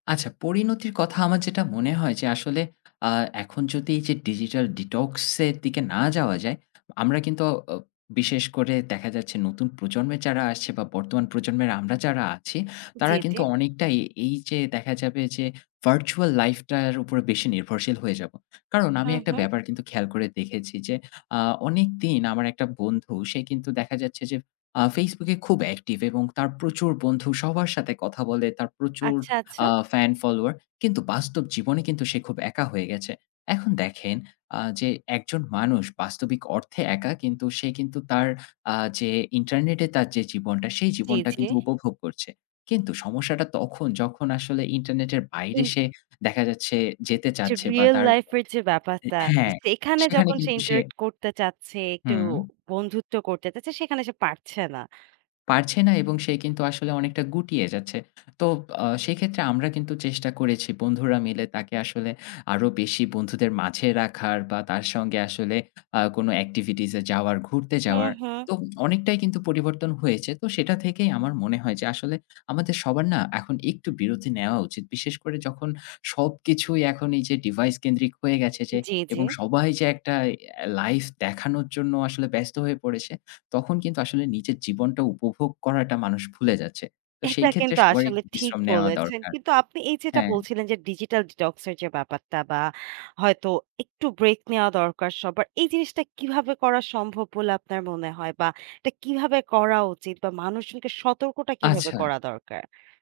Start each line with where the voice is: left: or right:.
left: আচ্ছা। পরিণতির কথা আমার যেটা মনে হয় যে আসলে আ এখন যদি এই যে, digital detox এর দিকে না যাওয়া যায়, আমরা কিন্তু অ অ বিশেষ করে দেখা যাচ্ছে নতুন প্রজন্ম এর যারা আসছে বা বর্তমান প্রজন্মের আমরা যারা আছি,
right: জি,
left: তারা
right: জি।
left: কিন্তু অনেকটাই এই যে দেখা যাবে যে virtual life টার উপর বেশি নির্ভরশীল হয়ে যাব। কারণ আমি
right: হু,
left: একটা
right: হু।
left: ব্যাপার কিন্তু খেয়াল করে দেখেছি যে আ অনেকদিন আমার একটা বন্ধু সে কিন্তু দেখা যাচ্ছে আ Facebook এ খুব অ্যাক্টিভ এবং তার প্রচুর বন্ধু, সবার সাথে কথা বলে, তার প্রচুর
right: আচ্ছা, আচ্ছা।
left: আ ফ্যান ফলোয়ার। কিন্তু বাস্তব জীবনে কিন্তু সে খুব একা হয়ে গেছে। এখন দেখেন আ যে একজন মানুষ বাস্তবিক অর্থে একা, কিন্তু সে কিন্তু তার আ যে ইন্টারনেটে তার যে জীবনটা সেই
right: জি,
left: জীবনটা
right: জি।
left: কিন্তু উপভোগ করছে। কিন্তু সমস্যাটা তখন যখন আসলে ইন্টারনেটের বাইরে
right: এই
left: সে দেখা যাচ্ছে,
right: উম
left: যেতে
right: যে
left: চাচ্ছে বা
right: রিয়েল
left: তার হ
right: লাইফ এর যে ব্যাপারতা, তো
left: হ্যাঁ,
right: সেখানে
left: সেখানে
right: যখন সে
left: কিন্তু সে
right: interact করতে চাচ্ছে, একটু
left: হুম।
right: বন্ধুত্ব করতে চাচ্ছে, সেখানে সে পারছে না।
left: পারছে না এবং সে কিন্তু আসলে অনেকটা গুটিয়ে যাচ্ছে। তো আ সেক্ষেত্রে আমরা কিন্তু চেষ্টা করেছি বন্ধুরা মিলে তাকে আসলে আরো বেশি বন্ধুদের মাঝে রাখার বা তার সঙ্গে আসলে আ কোনো এক্টিভিটিস এ যাওয়ার ঘুরতে
right: হুম,
left: যাওয়ার,
right: হুম।
left: তো অনেকটাই কিন্তু পরিবর্তন হয়েছে। তো সেটা থেকেই আমার মনে হয় যে আসলে আমাদের সবার না এখন একটু বিরতি নেওয়া উচিত। বিশেষ করে যখন সবকিছুই এখন এই যে ডিভাইস কেন্দ্রিক হয়ে গেছে যে
right: জি, জি।
left: এবং সবাই যে একটা এ লাইফ দেখানোর জন্য আসলে ব্যস্ত হয়ে পড়েছে। তখন কিন্তু আসলে নিজের জীবনটা উপভোগ করাটা মানুষ ভুলে যাচ্ছে। তো সেই
right: এটা
left: ক্ষেত্রে
right: কিন্তু
left: সবারই
right: আসলে
left: একটু
right: ঠিক
left: বিশ্রাম নেওয়া
right: বলেছেন।
left: দরকার।
right: কিন্তু আপনি এই যেটা
left: হ্যাঁ।
right: বলছিলেন যে digital detox এর যে ব্যাপারটা বা হয়তো একটু ব্রেক নেয়া দরকার সবার। এই জিনিসটা কিভাবে করা সম্ভব বলে আপনার মনে হয় বা এটা কিভাবে করা উচিত বা মানুষজনকে সতর্কটা কিভাবে
left: আচ্ছা।
right: করা দরকার?